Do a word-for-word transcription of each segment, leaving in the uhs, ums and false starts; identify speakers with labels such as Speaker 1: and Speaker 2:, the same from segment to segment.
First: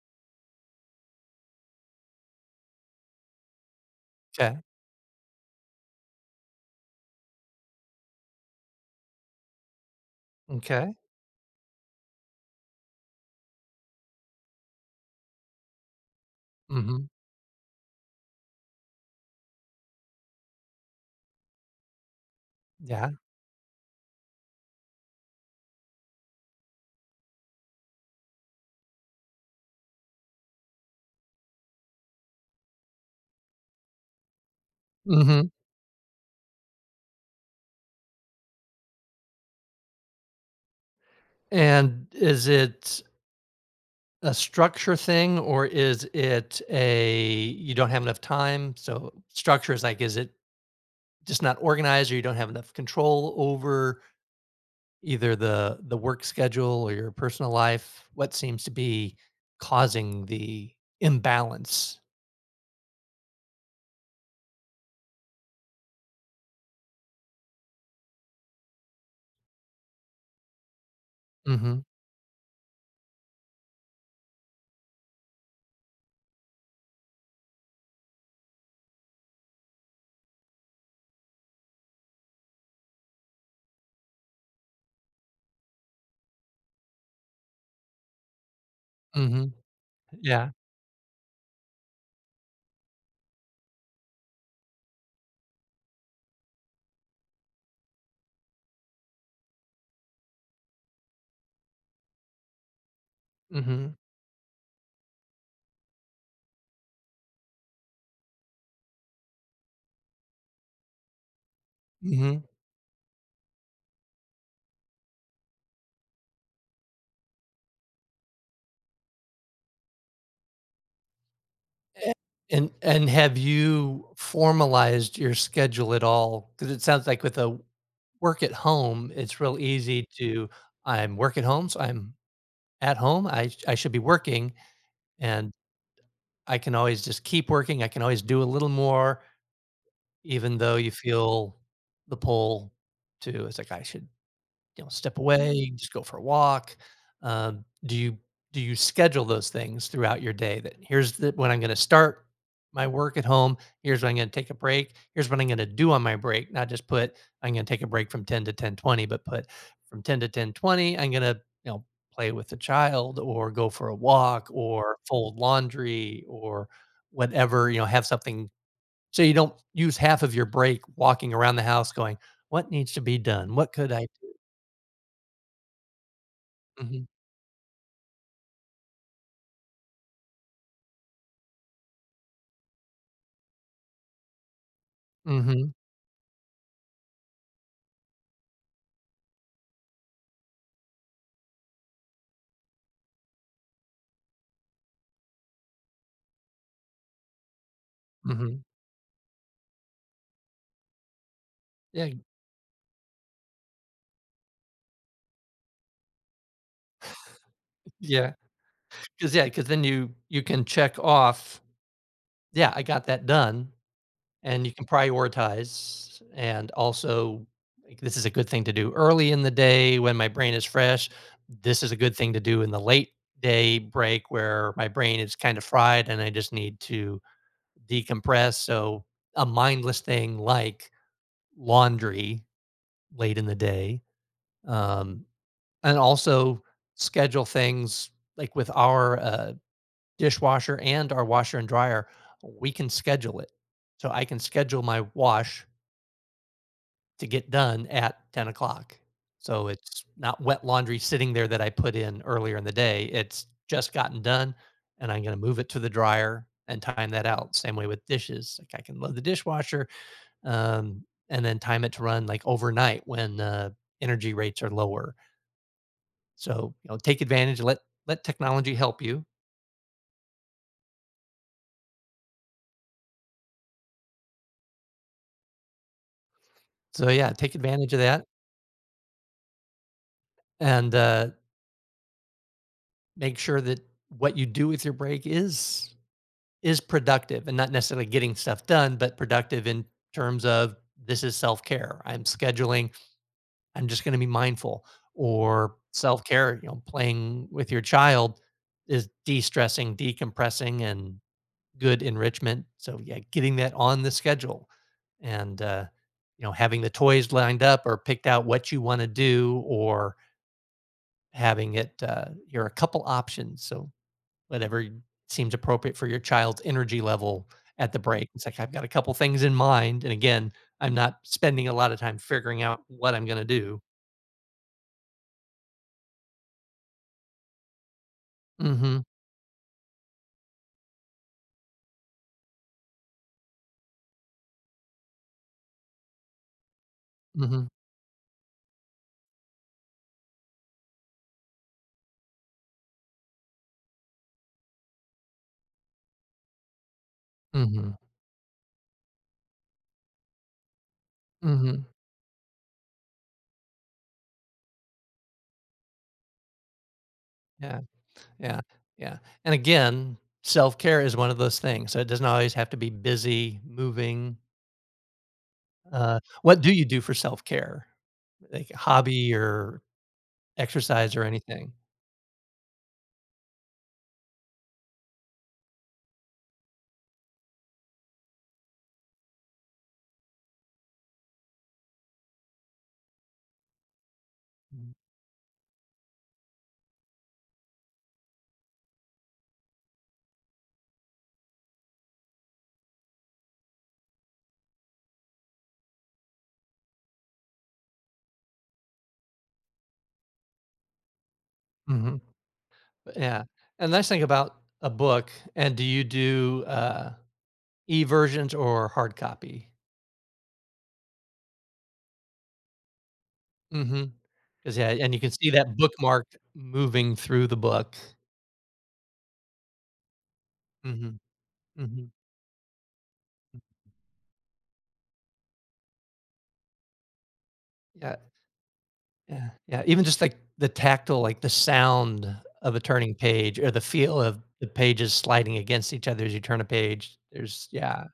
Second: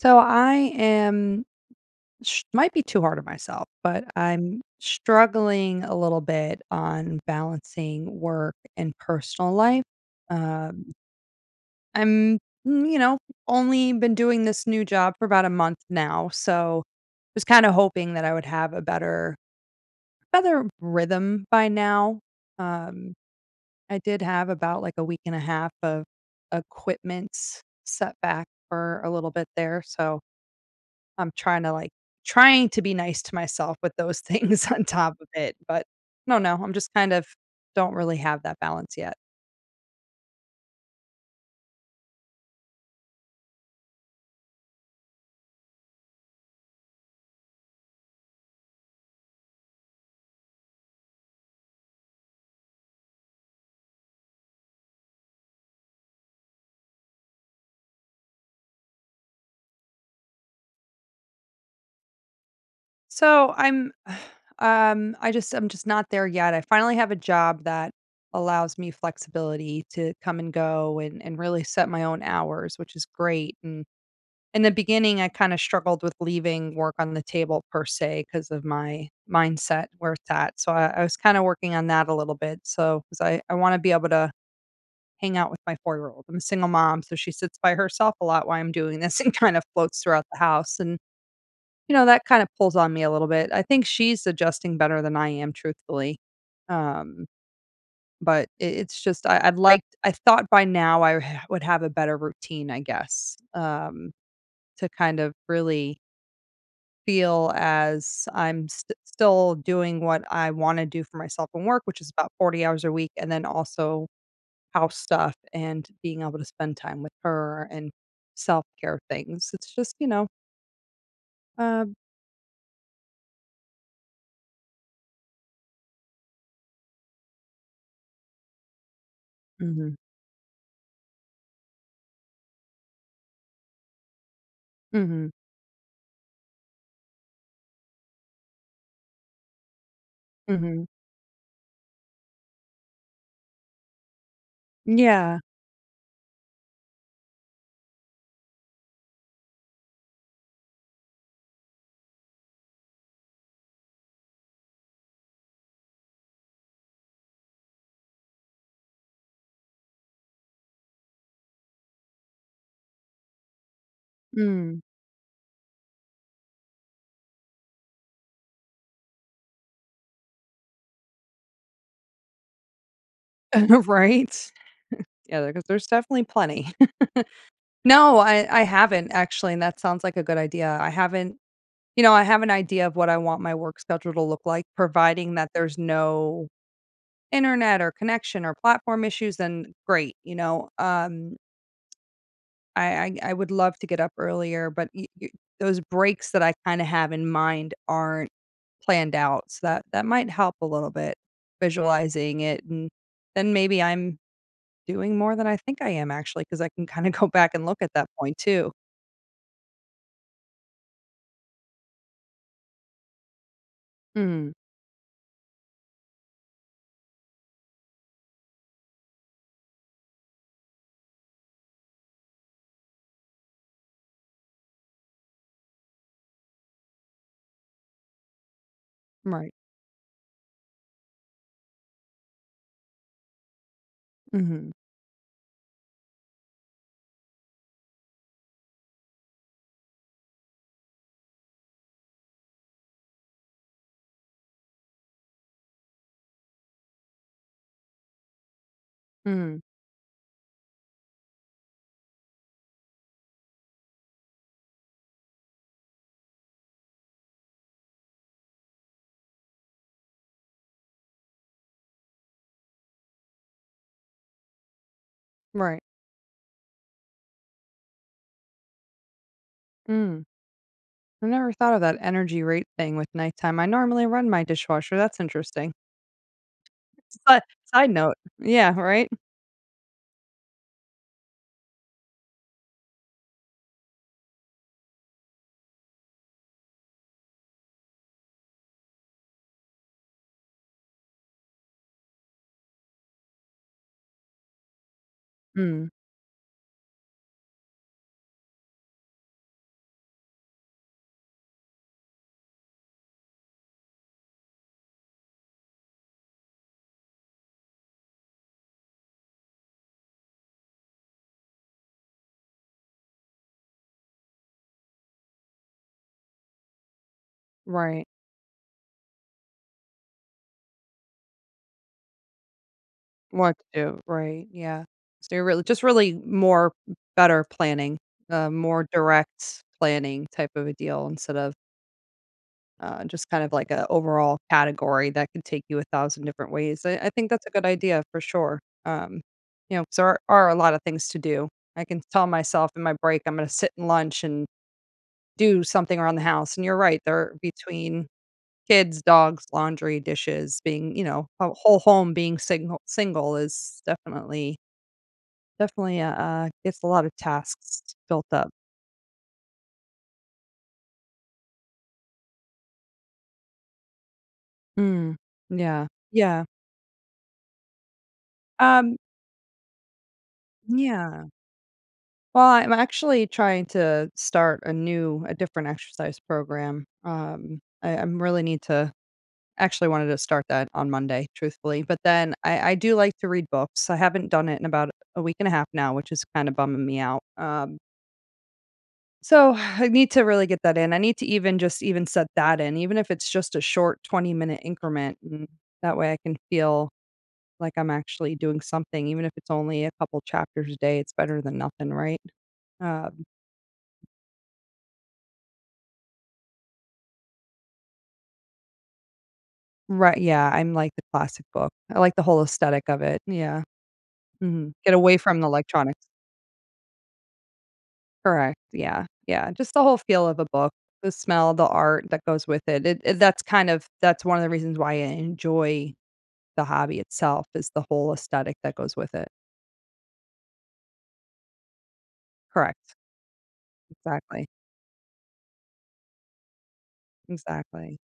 Speaker 1: So I am sh- might be too hard on myself, but
Speaker 2: Okay.
Speaker 1: I'm struggling a little bit on balancing work and personal life. Um,
Speaker 2: Okay.
Speaker 1: I'm, mm, you know, Only been doing this new job for about a month now, so
Speaker 2: Mhm,
Speaker 1: was kind of hoping that I would have a better better rhythm by now.
Speaker 2: yeah,
Speaker 1: Um, I did have about like a week and a half of equipment setback for a little bit there, so I'm trying to, like trying to be nice to myself with those things on top of
Speaker 2: mhm,
Speaker 1: it, but I don't know, I'm just kind of don't really have that balance yet.
Speaker 2: and is it a structure thing, or is it a you don't have enough time? So, structure is like, is it just not organized, or you don't have enough control over either the the work schedule or your personal life? What seems to be causing the imbalance?
Speaker 1: So I'm, um, I just I'm just not there yet. I finally have a job that allows me flexibility to come and go and and really
Speaker 2: Mhm,
Speaker 1: set my own hours, which is great. And in the beginning, I kind of struggled with leaving work on the table per se because of my mindset where it's at. So I, I was kind of working on that a little bit. So because I I want to be able to hang out with my four year old. I'm a single mom, so she sits by herself a lot while I'm doing this and
Speaker 2: mhm,
Speaker 1: kind of floats throughout the
Speaker 2: yeah,
Speaker 1: house and you know, that kind of pulls on me a little bit. I think she's adjusting better than I am, truthfully. Um, but it, it's just I, I'd like I thought by now I ha- would have a better routine, I guess,
Speaker 2: mhm,
Speaker 1: um, to kind of really feel as I'm st- still doing what I want to do for myself and work, which is about
Speaker 2: mhm.
Speaker 1: forty hours a week, and then also house stuff and being able to spend time with her and self care things. It's just you know, uh,
Speaker 2: A and and have you formalized your schedule at all? Because it sounds like with a work at home, it's real
Speaker 1: hmm.
Speaker 2: easy to, "I'm work at home, so I'm at home. I sh I should be working,
Speaker 1: Hmm.
Speaker 2: and I can always just keep working. I can always do a little more," even though
Speaker 1: Hmm.
Speaker 2: you feel the pull to it's like, "I should you know, step
Speaker 1: Yeah.
Speaker 2: away, just go for a walk? Um, do you do you schedule those things throughout your day that here's the, when I'm going to start my work at home, here's when I'm going to take a break, here's what I'm going to do on my break, not just put I'm going to take a break from ten to ten twenty, but put from ten to ten twenty, I'm going to, you know, play with the child or go for a walk
Speaker 1: Mm.
Speaker 2: or fold laundry or whatever, you know, have something so you don't use half of your break walking around the house going, what needs to be done? What could I?
Speaker 1: Right? Yeah, because there's definitely plenty.
Speaker 2: Mhm.
Speaker 1: No, I I haven't actually, and that sounds like a good idea. I haven't you know, I have an idea of what I want my work schedule to look like, providing that
Speaker 2: Mhm,
Speaker 1: there's no internet or connection or platform issues, then great, you know? Um, I I I would love to get up earlier, but y y those breaks that I kinda have in mind aren't
Speaker 2: mhm.
Speaker 1: planned out, so that that might help a little bit,
Speaker 2: Yeah.
Speaker 1: visualizing it, and then maybe I'm doing more than I think I am actually because I can kinda go back and look at that
Speaker 2: Yeah.
Speaker 1: point too.
Speaker 2: Because yeah. Because then you you can check off, "Yeah, I got that done,"
Speaker 1: Mm,
Speaker 2: and you can prioritize, and also, like, "This is a good thing to do early in the day when my brain is fresh. This is a good thing to do in the late day break where my brain is kind of fried and I just need to decompress," so a
Speaker 1: right.
Speaker 2: mindless thing like laundry late in the day.
Speaker 1: Mhm.
Speaker 2: um And also schedule things like with our, uh, dishwasher and our washer and dryer, we can schedule it. So I can schedule my wash to get done at ten o'clock.
Speaker 1: Mhm.
Speaker 2: So it's not wet laundry sitting there that I put in earlier in the day. It's just gotten done and I'm going to move it to the dryer and time that out. Same way with dishes. Like I can load the dishwasher um, and then time it to run like overnight when uh, energy rates are lower.
Speaker 1: Right.
Speaker 2: So, you know, take advantage, let let technology help you.
Speaker 1: Mm. I never thought of that energy rate thing with nighttime. I normally run my dishwasher, that's interesting.
Speaker 2: So yeah,
Speaker 1: Si
Speaker 2: take
Speaker 1: Side
Speaker 2: advantage of
Speaker 1: note.
Speaker 2: that
Speaker 1: Yeah, right?
Speaker 2: and, uh, make sure that what you do with your break is is productive and not necessarily getting stuff done, but productive in terms of this is self-care. I'm scheduling, I'm just gonna be mindful or
Speaker 1: Mm,
Speaker 2: self-care, you know, playing with your child is de-stressing, decompressing, and good enrichment. So yeah, getting that on the schedule and uh, you know having the toys lined up or picked out what you want to do or having it uh, you're a couple options. So whatever seems appropriate for your child's energy level at the
Speaker 1: right.
Speaker 2: break. It's like I've got a couple things in mind, and again, I'm not spending a lot of time figuring out what I'm going to
Speaker 1: What to
Speaker 2: do.
Speaker 1: do, right, yeah. So you're really just really more better planning, uh, more
Speaker 2: Mm-hmm.
Speaker 1: direct planning type of a deal instead of Uh, just kind of like a overall category that could take you a thousand different ways. I, I think that's a good
Speaker 2: Mm-hmm.
Speaker 1: idea for sure. Um, you know, so there are a lot of things to do. I can tell myself in my break I'm going to sit and lunch and do something around the house. And you're right, they're
Speaker 2: Mm-hmm.
Speaker 1: between kids, dogs, laundry, dishes. Being you know, a whole
Speaker 2: Mm-hmm.
Speaker 1: home being single single is definitely definitely uh, uh gets a lot of
Speaker 2: Yeah.
Speaker 1: tasks built up.
Speaker 2: Yeah, yeah, and again, self-care is one of those things, so it doesn't always have to be busy, moving.
Speaker 1: Mm, yeah,
Speaker 2: Uh,
Speaker 1: yeah,
Speaker 2: what do you do for self-care? Like a
Speaker 1: um,
Speaker 2: hobby or exercise or
Speaker 1: yeah.
Speaker 2: anything?
Speaker 1: Well, I'm actually trying to start a new, a different exercise program. Um, I, I really need to actually wanted to start that on Monday, truthfully. But then I, I do like to read books. I haven't done it in about
Speaker 2: Mm.
Speaker 1: a week and a half now, which is kind of bumming me out. Um, so I need to really get that in. I need to even just even set that in, even if it's just a short twenty minute increment. And that way I can feel like I'm actually doing something, even if it's only a couple chapters a day. It's better than nothing, right?
Speaker 2: Mhm,
Speaker 1: Uh,
Speaker 2: yeah, and nice thing about a book and do you do, uh, e-versions or hard copy?
Speaker 1: Right, yeah, I'm like the classic book. I like the whole aesthetic of it, yeah,
Speaker 2: Mm-hmm.
Speaker 1: mhm.
Speaker 2: Because yeah,
Speaker 1: Get
Speaker 2: and
Speaker 1: away
Speaker 2: you can
Speaker 1: from the
Speaker 2: see that
Speaker 1: electronics.
Speaker 2: bookmark moving through the book.
Speaker 1: Correct, yeah, yeah, just the whole feel of a book, the
Speaker 2: Mhm,
Speaker 1: smell, the art
Speaker 2: mhm,
Speaker 1: that goes with it, it it that's kind of that's one of the reasons why I enjoy the hobby itself is the whole
Speaker 2: yeah.
Speaker 1: aesthetic that goes with it.
Speaker 2: Yeah, yeah, even just, like, the tactile, like, the sound of a
Speaker 1: Correct.
Speaker 2: turning page or the feel of
Speaker 1: Exactly,
Speaker 2: the pages sliding against each other as you turn a page, there's
Speaker 1: exactly.
Speaker 2: yeah,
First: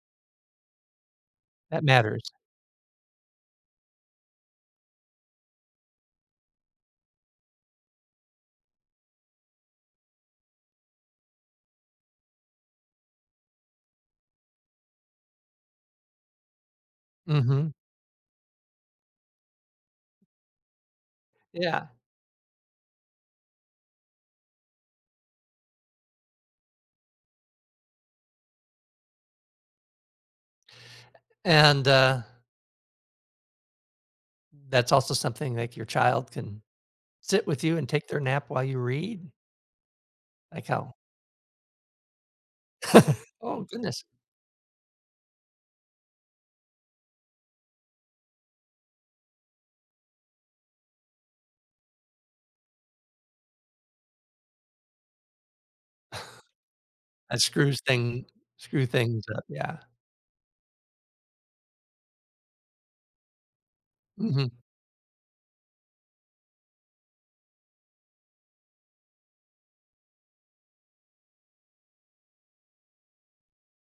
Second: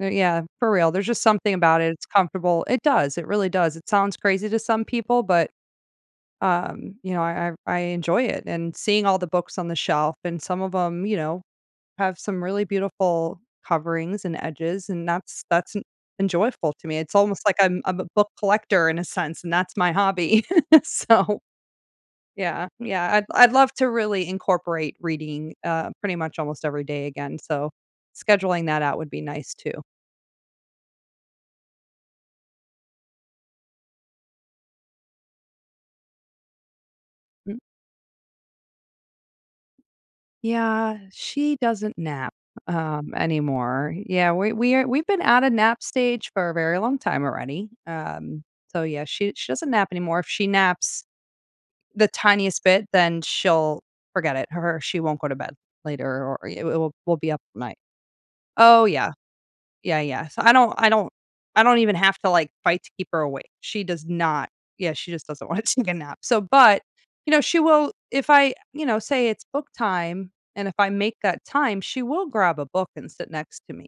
Speaker 1: Uh, yeah, for real, there's just something about
Speaker 2: that
Speaker 1: it, it's
Speaker 2: matters.
Speaker 1: comfortable. It does, it really does. It sounds crazy to some people, but Um, you know, I I I enjoy it and seeing all the books on the shelf and some of them, you know, have some really beautiful coverings and edges, and that's that's en enjoyable to me. It's almost like
Speaker 2: Mhm.
Speaker 1: I'm I'm a book collector in a sense, and that's my hobby. So,
Speaker 2: Yeah,
Speaker 1: yeah, yeah, I'd I'd love to really incorporate reading, uh, pretty much almost every day again, so scheduling that out would be nice too.
Speaker 2: and, uh, that's also something, like, your child can sit with you and take their nap while you read, like how
Speaker 1: Yeah, she doesn't nap, um,
Speaker 2: oh,
Speaker 1: anymore.
Speaker 2: goodness.
Speaker 1: Yeah, we we are we've been at a nap stage for a very long time already. Um, so yeah, she she doesn't nap anymore. If she naps the tiniest bit, then she'll forget it. Her She won't go to bed later or it will we'll be up
Speaker 2: That
Speaker 1: all night.
Speaker 2: screws thing
Speaker 1: Oh
Speaker 2: screw
Speaker 1: yeah.
Speaker 2: things up, yeah.
Speaker 1: Yeah, yeah. So I don't I don't I don't even have to, like, fight to keep her awake. She does not
Speaker 2: Mhm.
Speaker 1: yeah, she just doesn't wanna take a nap. So but, you know, she will if I, you know, say it's book time, and if I make that time, she will grab a book and sit next to me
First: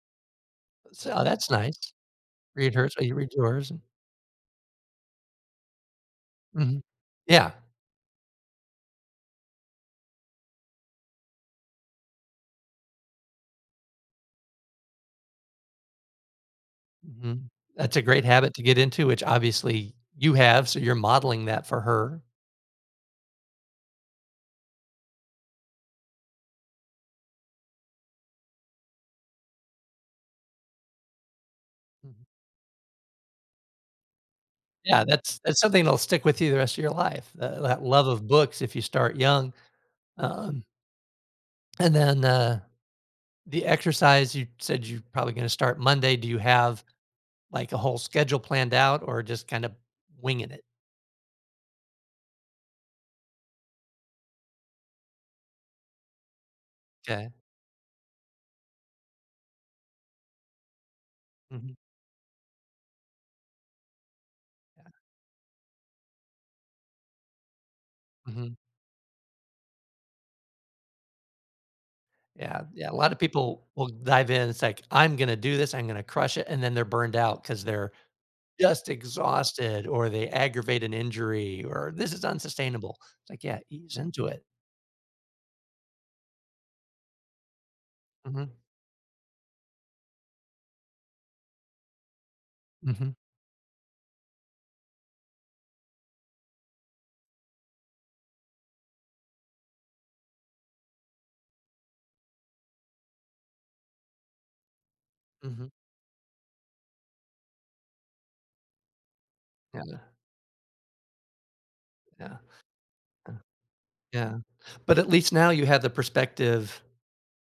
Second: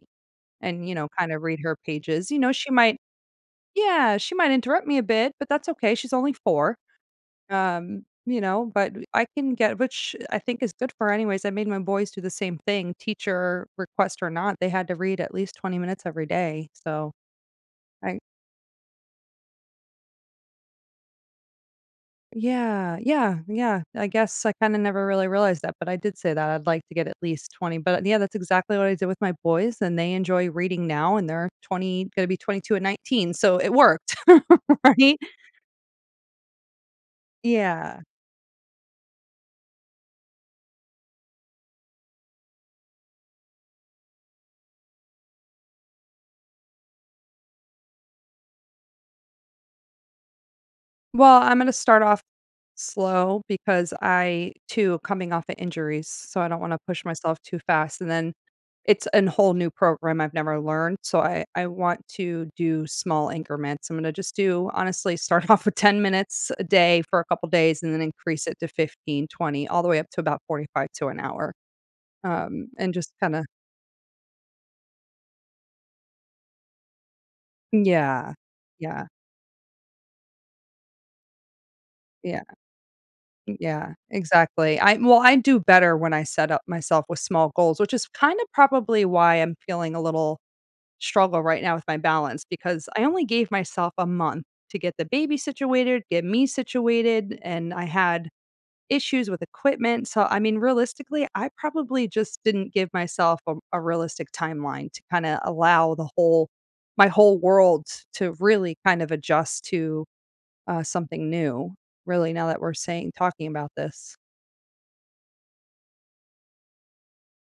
Speaker 1: and, you know,
Speaker 2: So, oh,
Speaker 1: kind of
Speaker 2: that's
Speaker 1: read her
Speaker 2: nice.
Speaker 1: pages. You know, she
Speaker 2: Read hers
Speaker 1: might
Speaker 2: while you read yours,
Speaker 1: yeah, she might interrupt me a bit, but that's okay. She's only four.
Speaker 2: mhm. Yeah.
Speaker 1: Um, you know, but I can get which I think is good for her anyways. I made my boys do the same thing, teacher request or not, they had to read at least twenty minutes every day. So
Speaker 2: Mhm. That's a
Speaker 1: I
Speaker 2: great habit to get into, which obviously you have, so you're modeling that for her.
Speaker 1: Yeah, yeah, yeah. I guess I kind of never really realized that, but I did say that I'd like to get at least twenty. But yeah, that's exactly what I did with my boys, and they enjoy reading now, and they're twenty,
Speaker 2: Mhm.
Speaker 1: going to be twenty two and nineteen. So it worked,
Speaker 2: Yeah,
Speaker 1: right?
Speaker 2: that's that's something that'll stick with you the rest of your life, that that
Speaker 1: Yeah.
Speaker 2: love of books if you start young. Um, and then, uh, the exercise, you said you're probably gonna start Monday. Do you have, like, a whole schedule planned out or just kind of winging it?
Speaker 1: Well, I'm gonna start off slow because I too coming off of injuries, so I don't wanna push
Speaker 2: 'Kay.
Speaker 1: myself too fast, and then it's a whole new program I've never learned, so I I
Speaker 2: Mhm,
Speaker 1: want to do small increments. I'm gonna just do honestly, start off with ten minutes a day for a couple days and then increase
Speaker 2: mhm.
Speaker 1: it to fifteen, twenty, all the way up to about forty-five to an hour,
Speaker 2: Yeah,
Speaker 1: um,
Speaker 2: yeah,
Speaker 1: and
Speaker 2: a
Speaker 1: just
Speaker 2: lot of
Speaker 1: kinda
Speaker 2: people will dive in, it's like, "I'm gonna do this, I'm gonna crush it," and then they're burned out because 'cause they're
Speaker 1: Yeah.
Speaker 2: just
Speaker 1: Yeah.
Speaker 2: exhausted, or they aggravate an injury, or this is
Speaker 1: Yeah.
Speaker 2: unsustainable. It's like, yeah,
Speaker 1: Yeah,
Speaker 2: ease into it.
Speaker 1: exactly. I Well, I do better when I set up myself with small goals, which is kind of
Speaker 2: Mhm,
Speaker 1: probably why I'm feeling a little struggle right now with my balance because I
Speaker 2: mhm,
Speaker 1: only gave myself a month to get the baby situated, get me situated, and I had issues with equipment. So, I mean, realistically, I probably just didn't give myself a, a realistic timeline to kind of
Speaker 2: mhm.
Speaker 1: allow the whole my whole world to really kind of adjust
Speaker 2: Yeah,
Speaker 1: to uh, something new. Really,
Speaker 2: yeah,
Speaker 1: now that we're saying
Speaker 2: yeah,
Speaker 1: talking about this.
Speaker 2: yeah. But at least now you have the perspective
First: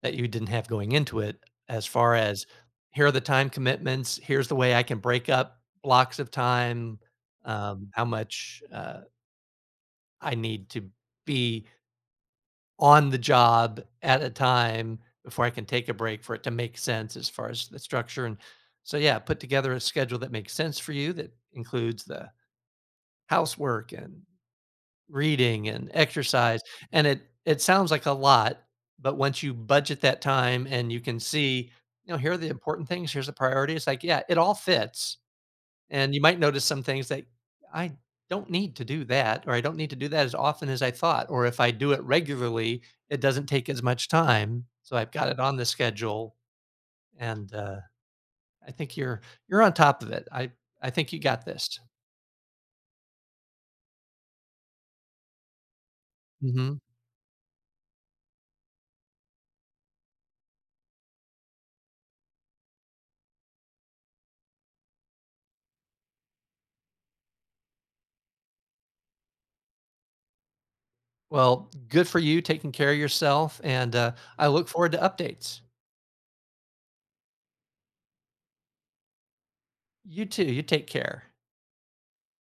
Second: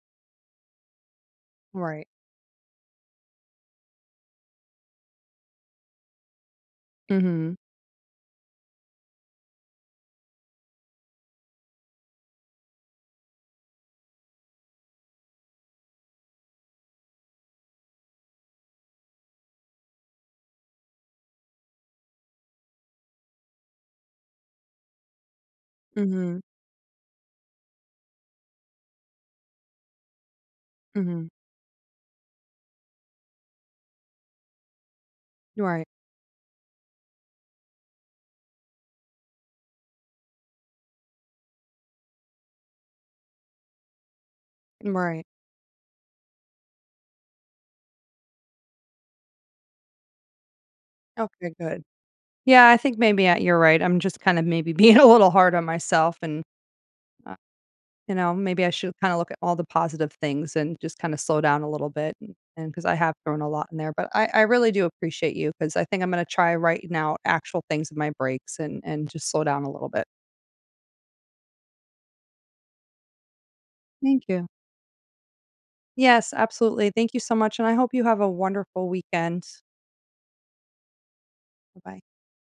Speaker 2: that you didn't have going into it as
Speaker 1: Right.
Speaker 2: far as, here are the time commitments, here's the way I can break up blocks of time,
Speaker 1: Mhm.
Speaker 2: um, how much, uh, I need to be on the job at a time before I can take a break for it to make sense as far as the structure. And so, yeah, put together a schedule that makes sense for you that includes the housework and reading and
Speaker 1: Mhm.
Speaker 2: exercise. And it it sounds like a lot, but once you budget that time and you can
Speaker 1: Mhm.
Speaker 2: see, you know, here are the important things, here's the priority. It's like, yeah, it all fits
Speaker 1: Right.
Speaker 2: and you might notice some things that I don't need to do that, or I don't need to do that as often as I thought. Or if I do it regularly, it doesn't take as much time. So I've
Speaker 1: Right.
Speaker 2: got it on the schedule. And uh, I think you're you're on top of it. I I think you got
Speaker 1: Okay,
Speaker 2: this.
Speaker 1: good. Yeah, I think maybe, uh, you're right. I'm just kind of maybe being a little hard on myself and,
Speaker 2: Hmm.
Speaker 1: uh, you know, maybe I should kinda look at all the positive things and just kinda slow down a little bit and because I have thrown a lot in there, but I I really do appreciate you, because I think I'm gonna try writing out actual things in my breaks and and just slow down a little bit.
Speaker 2: Well, good for you taking care of yourself. And uh,
Speaker 1: Thank you.
Speaker 2: I look forward to updates.
Speaker 1: Yes, absolutely. Thank you so much, and I hope you have a wonderful weekend.
Speaker 2: You too. You take care.
Speaker 1: Bye.